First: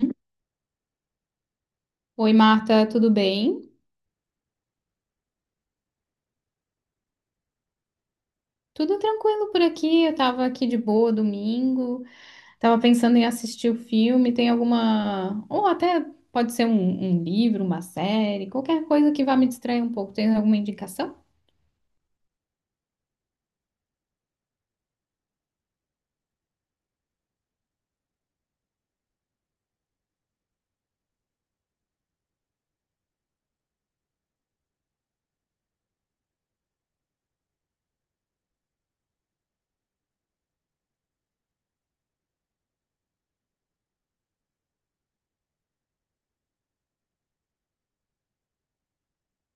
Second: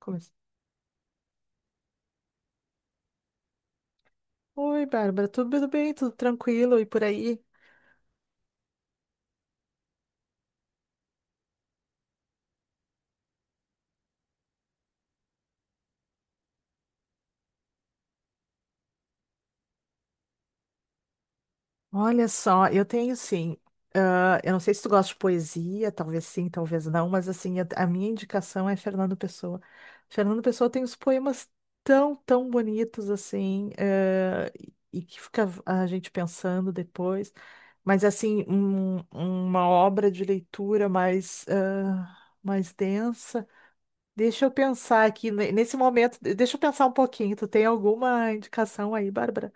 Começa. Oi, Marta, tudo bem? Oi, Bárbara, tudo bem? Tudo tranquilo e por aí? Tudo tranquilo por aqui. Eu tava aqui de boa domingo, tava pensando em assistir o filme. Tem alguma, ou até pode ser um, um livro, uma série, qualquer coisa que vá me distrair um pouco. Tem alguma indicação? Olha só, eu tenho sim. Eu não sei se tu gosta de poesia, talvez sim, talvez não, mas assim, a minha indicação é Fernando Pessoa. Fernando Pessoa tem uns poemas tão bonitos assim, e que fica a gente pensando depois. Mas assim, uma obra de leitura mais, mais densa. Deixa eu pensar aqui, nesse momento, deixa eu pensar um pouquinho. Tu tem alguma indicação aí, Bárbara?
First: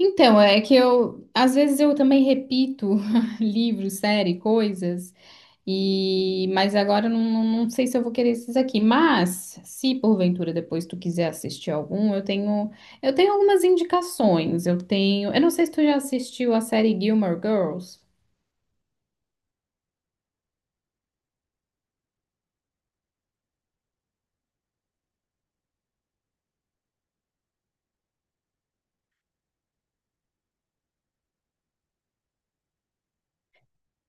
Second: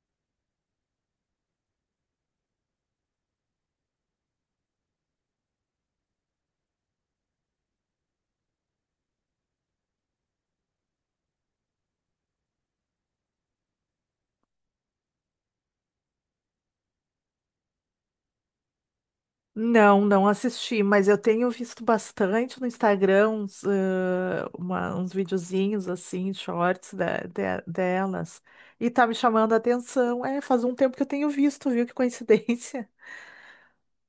Então, é que eu, às vezes eu também repito livros, série, coisas. E, mas agora eu não sei se eu vou querer esses aqui. Mas, se porventura depois tu quiser assistir algum, eu tenho algumas indicações. Eu tenho, eu não sei se tu já assistiu a série Gilmore Girls. Não, não assisti, mas eu tenho visto bastante no Instagram uns, uns videozinhos assim, shorts delas. E tá me chamando a atenção. É, faz um tempo que eu tenho visto, viu? Que coincidência.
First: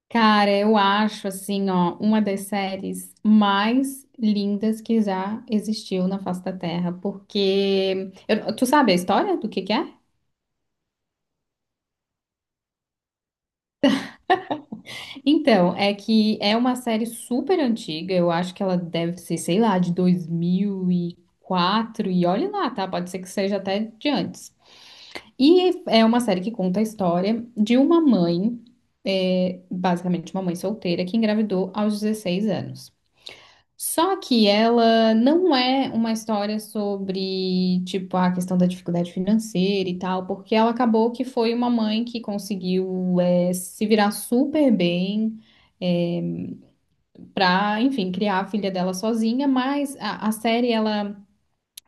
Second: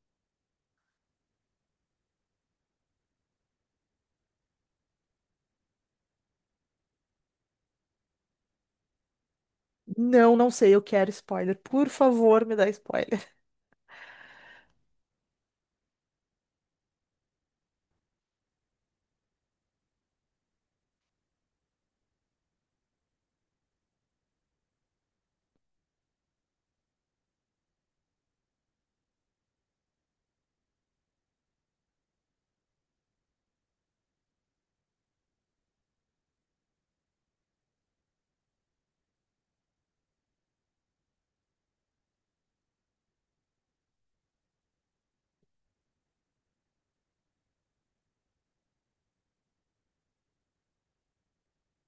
Cara, eu acho assim, ó, uma das séries mais lindas que já existiu na face da Terra, porque tu sabe a história do que é? Não, não sei, eu quero spoiler. Por favor, me dá spoiler. Então, é que é uma série super antiga, eu acho que ela deve ser, sei lá, de 2004, e olhe lá, tá? Pode ser que seja até de antes. E é uma série que conta a história de uma mãe, é, basicamente uma mãe solteira, que engravidou aos 16 anos. Só que ela não é uma história sobre, tipo, a questão da dificuldade financeira e tal, porque ela acabou que foi uma mãe que conseguiu, é, se virar super bem, para, enfim, criar a filha dela sozinha, mas a série ela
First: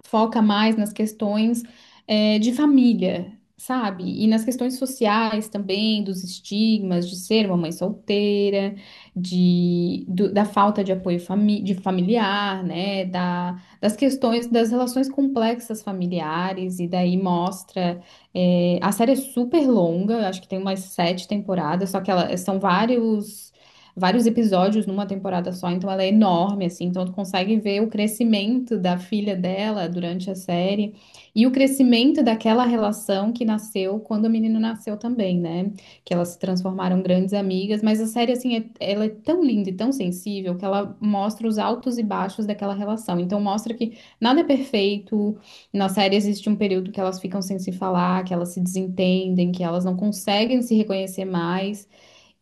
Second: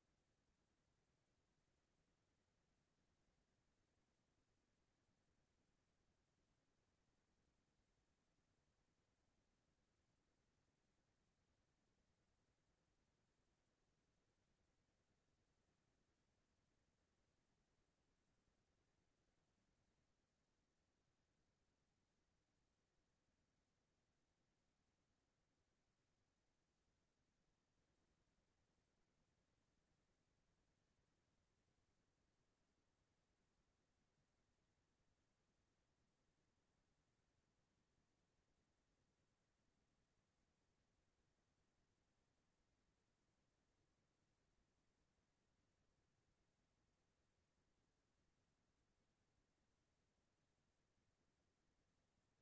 foca mais nas questões é, de família, sabe? E nas questões sociais também, dos estigmas de ser uma mãe solteira, de, da falta de apoio de familiar, né? Da, das questões das relações complexas familiares, e daí mostra. É, a série é super longa, eu acho que tem umas 7 temporadas, só que ela, são vários episódios numa temporada só, então ela é enorme, assim, então tu consegue ver o crescimento da filha dela durante a série e o crescimento daquela relação que nasceu quando o menino nasceu também, né? Que elas se transformaram grandes amigas, mas a série, assim, ela é tão linda e tão sensível que ela mostra os altos e baixos daquela relação, então mostra que nada é perfeito, na série existe um período que elas ficam sem se falar, que elas se desentendem, que elas não conseguem se reconhecer mais,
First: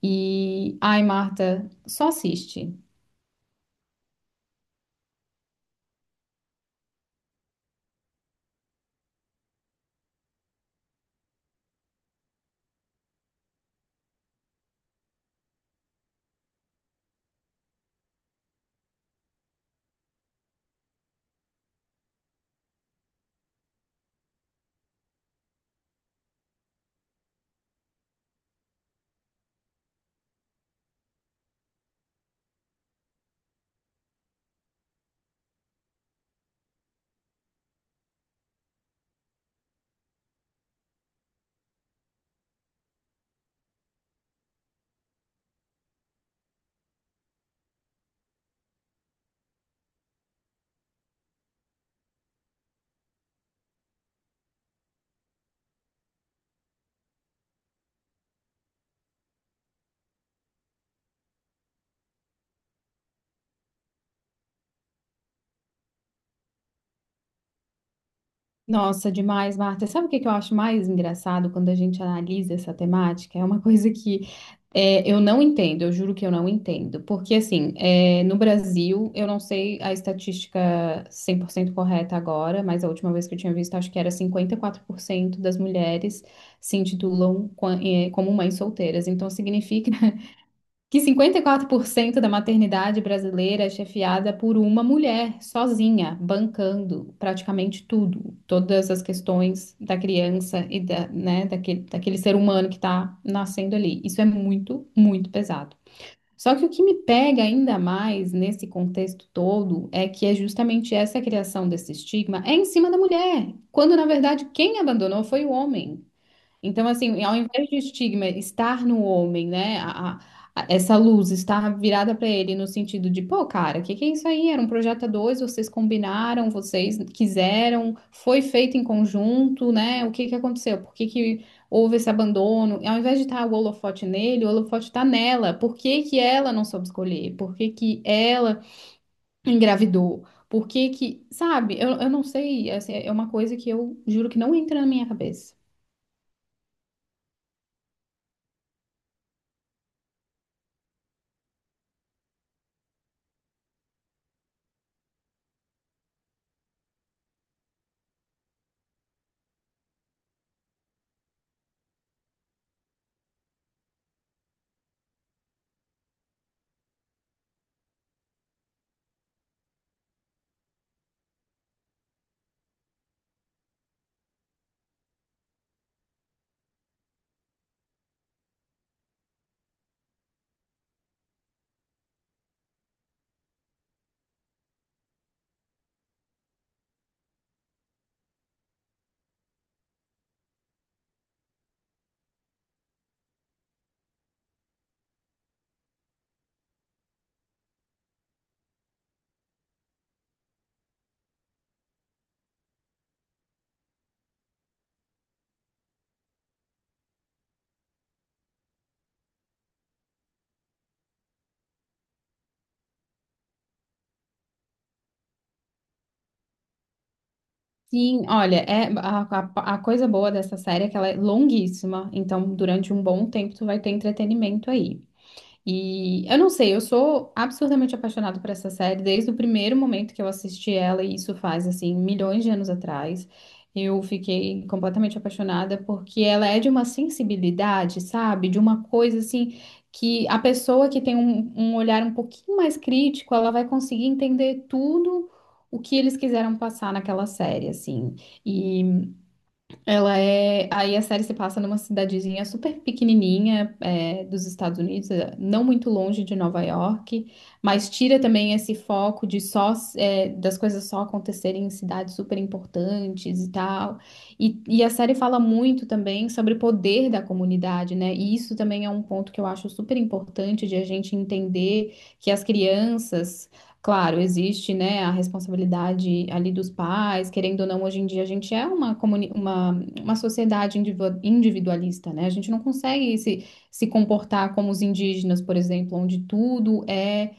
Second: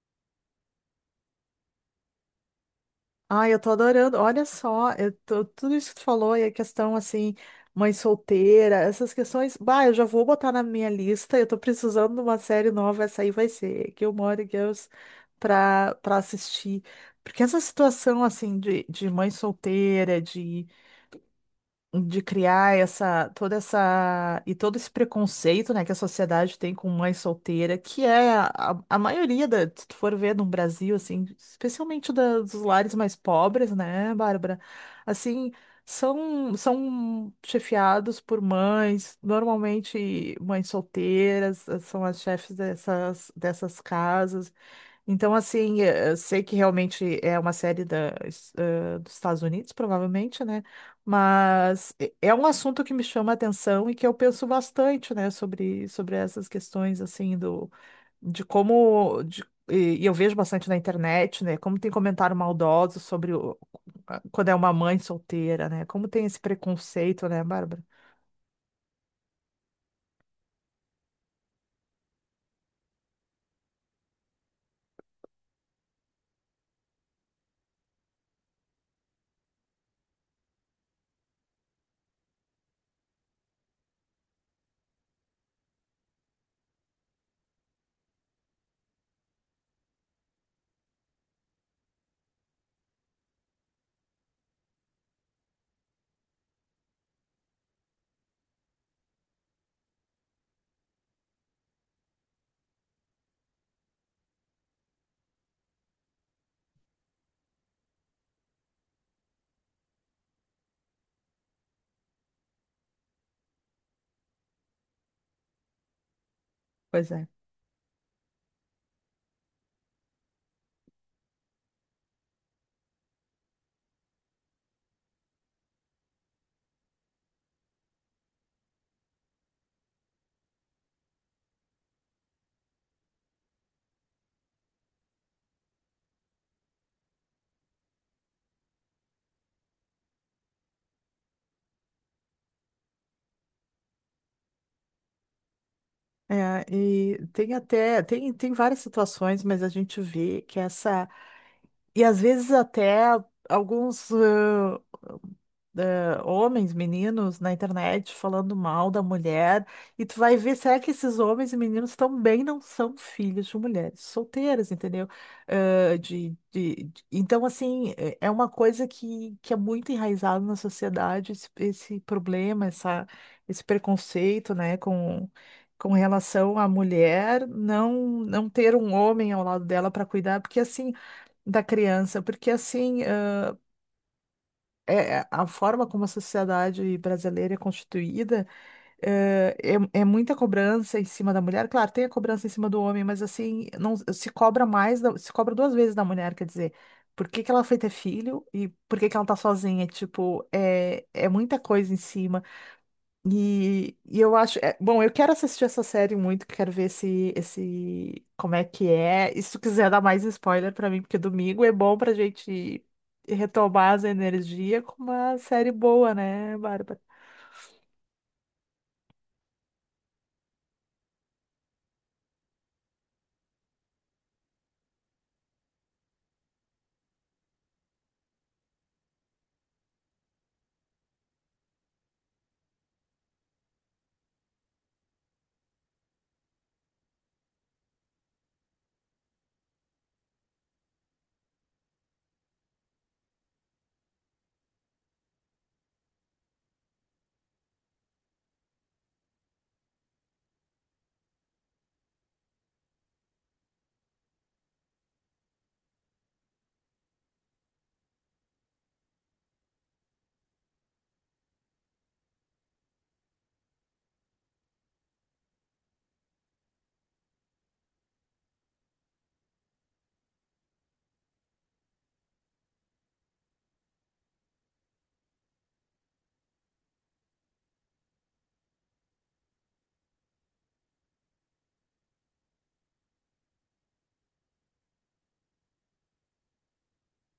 e, ai, Marta, só assiste. Ah, eu tô adorando. Olha só, tudo isso que tu falou e a questão assim, mãe solteira, essas questões. Bah, eu já vou botar na minha lista. Eu tô precisando de uma série nova. Essa aí vai ser Gilmore Girls pra assistir. Porque essa situação assim de mãe solteira, de criar essa toda essa e todo esse preconceito, né, que a sociedade tem com mãe solteira, que é a maioria da, se tu for ver no Brasil assim, especialmente dos lares mais pobres, né, Bárbara? Assim, são chefiados por mães, normalmente mães solteiras, são as chefes dessas casas. Então, assim, eu sei que realmente é uma série da, dos Estados Unidos, provavelmente, né? Mas é um assunto que me chama a atenção e que eu penso bastante, né, sobre essas questões, assim, do, de como. E eu vejo bastante na internet, né? Como tem comentário maldoso sobre quando é uma mãe solteira, né? Como tem esse preconceito, né, Bárbara? Nossa, demais, Marta. Sabe o que que eu acho mais engraçado quando a gente analisa essa temática? É uma coisa que é, eu não entendo, eu juro que eu não entendo. Porque, assim, é, no Brasil, eu não sei a estatística 100% correta agora, mas a última vez que eu tinha visto, acho que era 54% das mulheres se intitulam como mães solteiras. Então, significa que 54% da maternidade brasileira é chefiada por uma mulher sozinha, bancando praticamente tudo, todas as questões da criança e da, né, daquele, daquele ser humano que está nascendo ali. Isso é muito, muito pesado. Só que o que me pega ainda mais nesse contexto todo é que é justamente essa criação desse estigma é em cima da mulher, quando na verdade quem abandonou foi o homem. Então, Pois assim, é. ao invés de estigma estar no homem, né? Essa luz estar virada para ele no sentido de, pô, cara, o que que é isso aí? Era um projeto a dois, vocês combinaram, vocês quiseram, foi feito em conjunto, né? O que que aconteceu? Por que que houve esse abandono? Ao invés de estar o holofote nele, o holofote está nela. Por que que ela não soube escolher? Por que que ela engravidou? Por que que, sabe? Eu não sei, assim, é uma coisa que eu juro que não entra na minha cabeça. É, e tem até, tem, tem várias situações, mas a gente vê que essa. E às vezes até alguns homens, meninos na internet falando mal da mulher, e tu vai ver, será que esses homens e meninos também não são filhos de mulheres solteiras, entendeu? Então, assim, é uma coisa que é muito enraizado na sociedade, esse problema, esse preconceito, né, com relação à mulher não ter um homem ao lado dela para cuidar, porque assim da criança, porque assim, é, a forma como a sociedade brasileira é constituída eh, é, é muita cobrança em cima da mulher. Claro, tem a cobrança em cima do homem, mas assim, não se cobra mais, se cobra duas vezes da mulher, quer dizer, por que que ela foi ter filho e por que que ela tá sozinha? Tipo, é muita coisa em cima. E eu acho, bom, eu quero assistir essa série muito, quero ver esse, como é que é. E se tu quiser dar mais spoiler pra mim, porque domingo é bom pra gente retomar as energias com uma série boa, né, Bárbara? Sim, olha, é a coisa boa dessa série é que ela é longuíssima, então durante um bom tempo tu vai ter entretenimento aí. E eu não sei, eu sou absurdamente apaixonada por essa série desde o primeiro momento que eu assisti ela, e isso faz assim milhões de anos atrás. Eu fiquei completamente apaixonada porque ela é de uma sensibilidade, sabe? De uma coisa assim que a pessoa que tem um olhar um pouquinho mais crítico, ela vai conseguir entender tudo o que eles quiseram passar naquela série, assim. E ela é. Aí a série se passa numa cidadezinha super pequenininha, é, dos Estados Unidos, é, não muito longe de Nova York, mas tira também esse foco de só, é, das coisas só acontecerem em cidades super importantes e tal. E a série fala muito também sobre o poder da comunidade, né? E isso também é um ponto que eu acho super importante de a gente entender que as crianças. Claro, existe, né, a responsabilidade ali dos pais, querendo ou não, hoje em dia a gente é uma, uma sociedade individualista, né? A gente não consegue se, se comportar como os indígenas, por exemplo, onde tudo é,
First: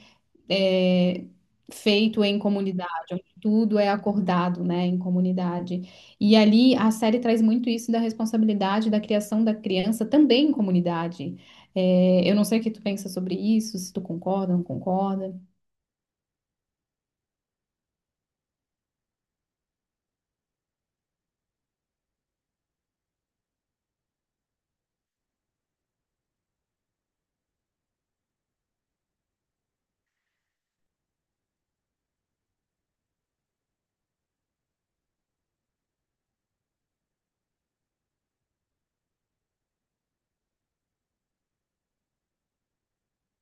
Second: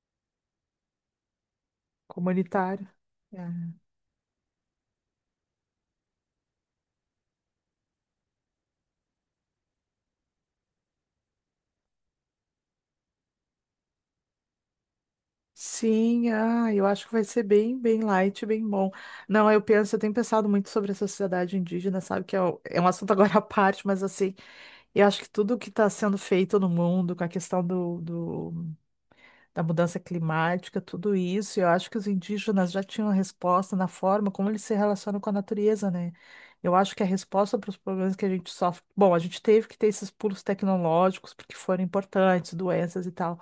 é feito em Comunitária. comunidade, onde É. tudo é acordado, né, em comunidade. E ali a série traz muito isso da responsabilidade da criação da criança também em comunidade. É, eu não sei o que tu pensa sobre isso, se tu concorda, não concorda. Sim, ah, eu acho que vai ser bem, bem light, bem bom. Não, eu penso, eu tenho pensado muito sobre a sociedade indígena, sabe? Que é, é um assunto agora à parte, mas assim, eu acho que tudo que está sendo feito no mundo, com a questão do da mudança climática, tudo isso. E eu acho que os indígenas já tinham a resposta na forma como eles se relacionam com a natureza, né? Eu acho que a resposta para os problemas que a gente sofre. Bom, a gente teve que ter esses pulos tecnológicos porque foram importantes, doenças e tal,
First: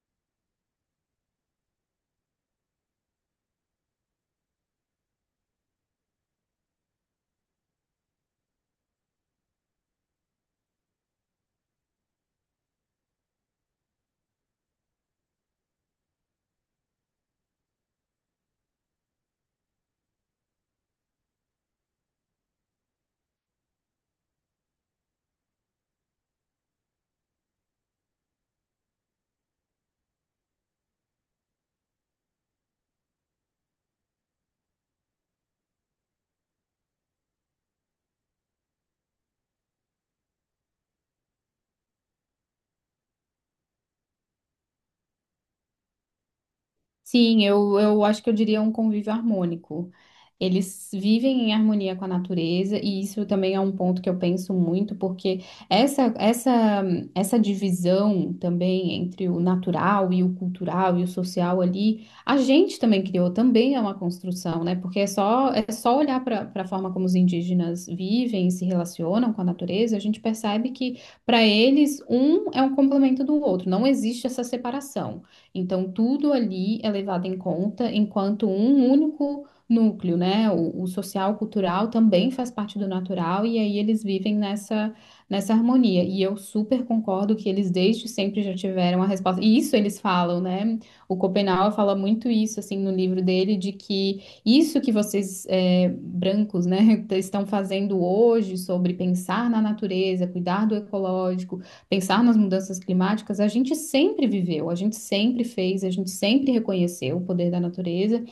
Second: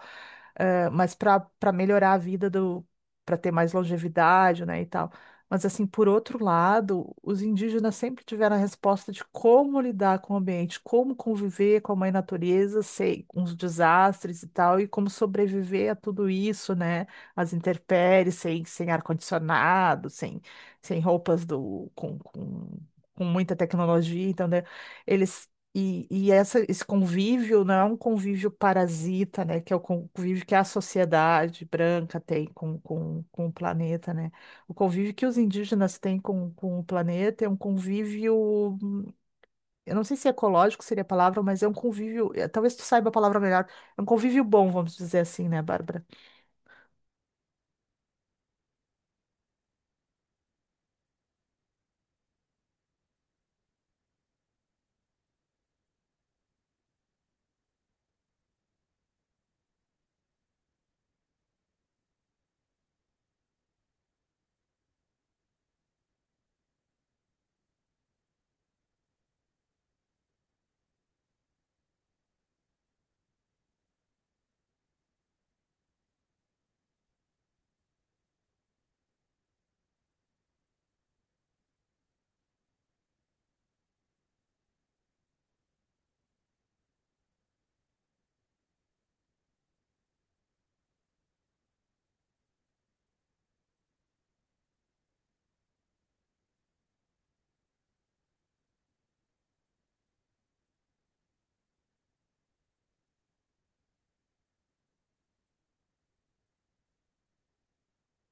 mas para melhorar a vida do, para ter mais longevidade, né, e tal. Mas, assim, por outro lado, os indígenas sempre tiveram a resposta de como lidar com o ambiente, como conviver com a mãe natureza, sei, com os desastres e tal, e como sobreviver a tudo isso, né? As intempéries, sem ar-condicionado, sem, sem roupas do, com muita tecnologia, então, né? Eles. E essa, esse convívio não é um convívio parasita, né? Que é o convívio que a sociedade branca tem com o planeta, né? O convívio que os indígenas têm com o planeta é um convívio, eu não sei se é ecológico seria a palavra, mas é um convívio, talvez tu saiba a palavra melhor, é um convívio bom, vamos dizer assim, né, Bárbara? Sim, eu acho que eu diria um convívio harmônico. Eles vivem em harmonia com a natureza, e isso também é um ponto que eu penso muito, porque essa, essa, essa divisão também entre o natural e o cultural e o social ali, a gente também criou, também é uma construção, né? Porque é só olhar para a forma como os indígenas vivem e se relacionam com a natureza, a gente percebe que, para eles, um é um complemento do outro, não existe essa separação. Então, tudo ali é levado em conta, enquanto um único núcleo, né? O social, cultural também faz parte do natural, e aí eles vivem nessa, nessa harmonia. E eu super concordo que eles desde sempre já tiveram a resposta. E isso eles falam, né? O Schopenhauer fala muito isso, assim, no livro dele, de que isso que vocês, brancos, né, estão fazendo hoje sobre pensar na natureza, cuidar do ecológico, pensar nas mudanças climáticas, a gente sempre viveu, a gente sempre fez, a gente sempre reconheceu o poder da natureza,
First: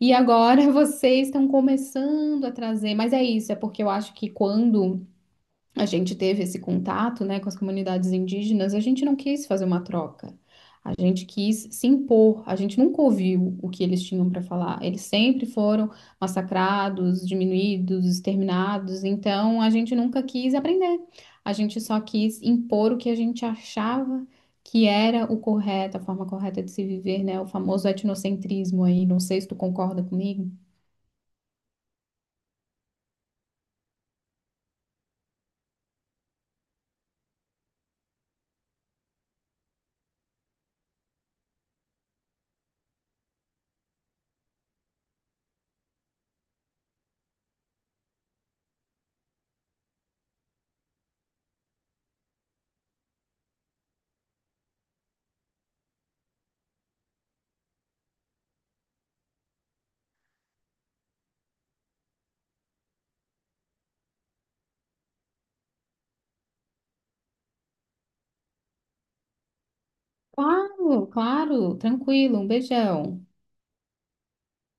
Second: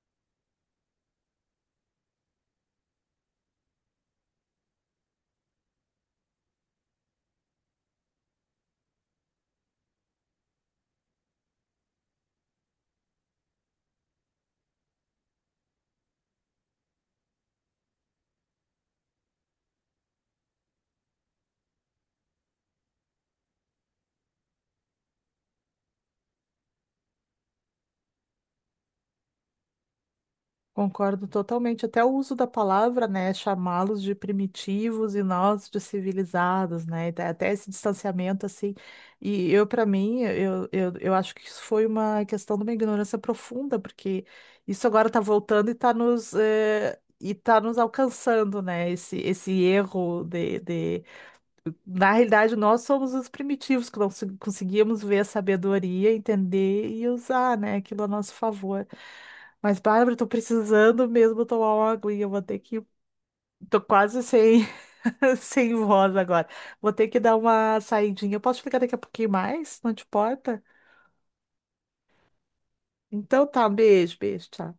e agora vocês estão começando a trazer, mas é isso, é porque eu acho que quando a gente teve esse contato, né, com as comunidades indígenas, a gente não quis fazer uma troca. A gente quis se impor, a gente nunca ouviu o que eles tinham para falar. Eles sempre foram massacrados, diminuídos, exterminados, então a gente nunca quis aprender. A gente só quis impor o que a gente achava que era o correto, a forma correta de se viver, né? O famoso etnocentrismo aí. Não sei se tu concorda comigo. Concordo totalmente. Até o uso da palavra, né, chamá-los de primitivos e nós de civilizados, né, até esse distanciamento assim. E eu, para mim, eu acho que isso foi uma questão de uma ignorância profunda, porque isso agora está voltando e está e tá nos alcançando, né, esse erro de na realidade, nós somos os primitivos que conseguíamos ver a sabedoria, entender e usar, né, aquilo a nosso favor. Mas, Bárbara, estou precisando mesmo tomar uma aguinha, eu vou ter que. Tô quase sem, sem voz agora. Vou ter que dar uma saidinha. Eu posso ficar daqui a pouquinho mais? Não te importa? Claro, claro, tranquilo, um beijão. Então tá, um beijo, beijo, tchau.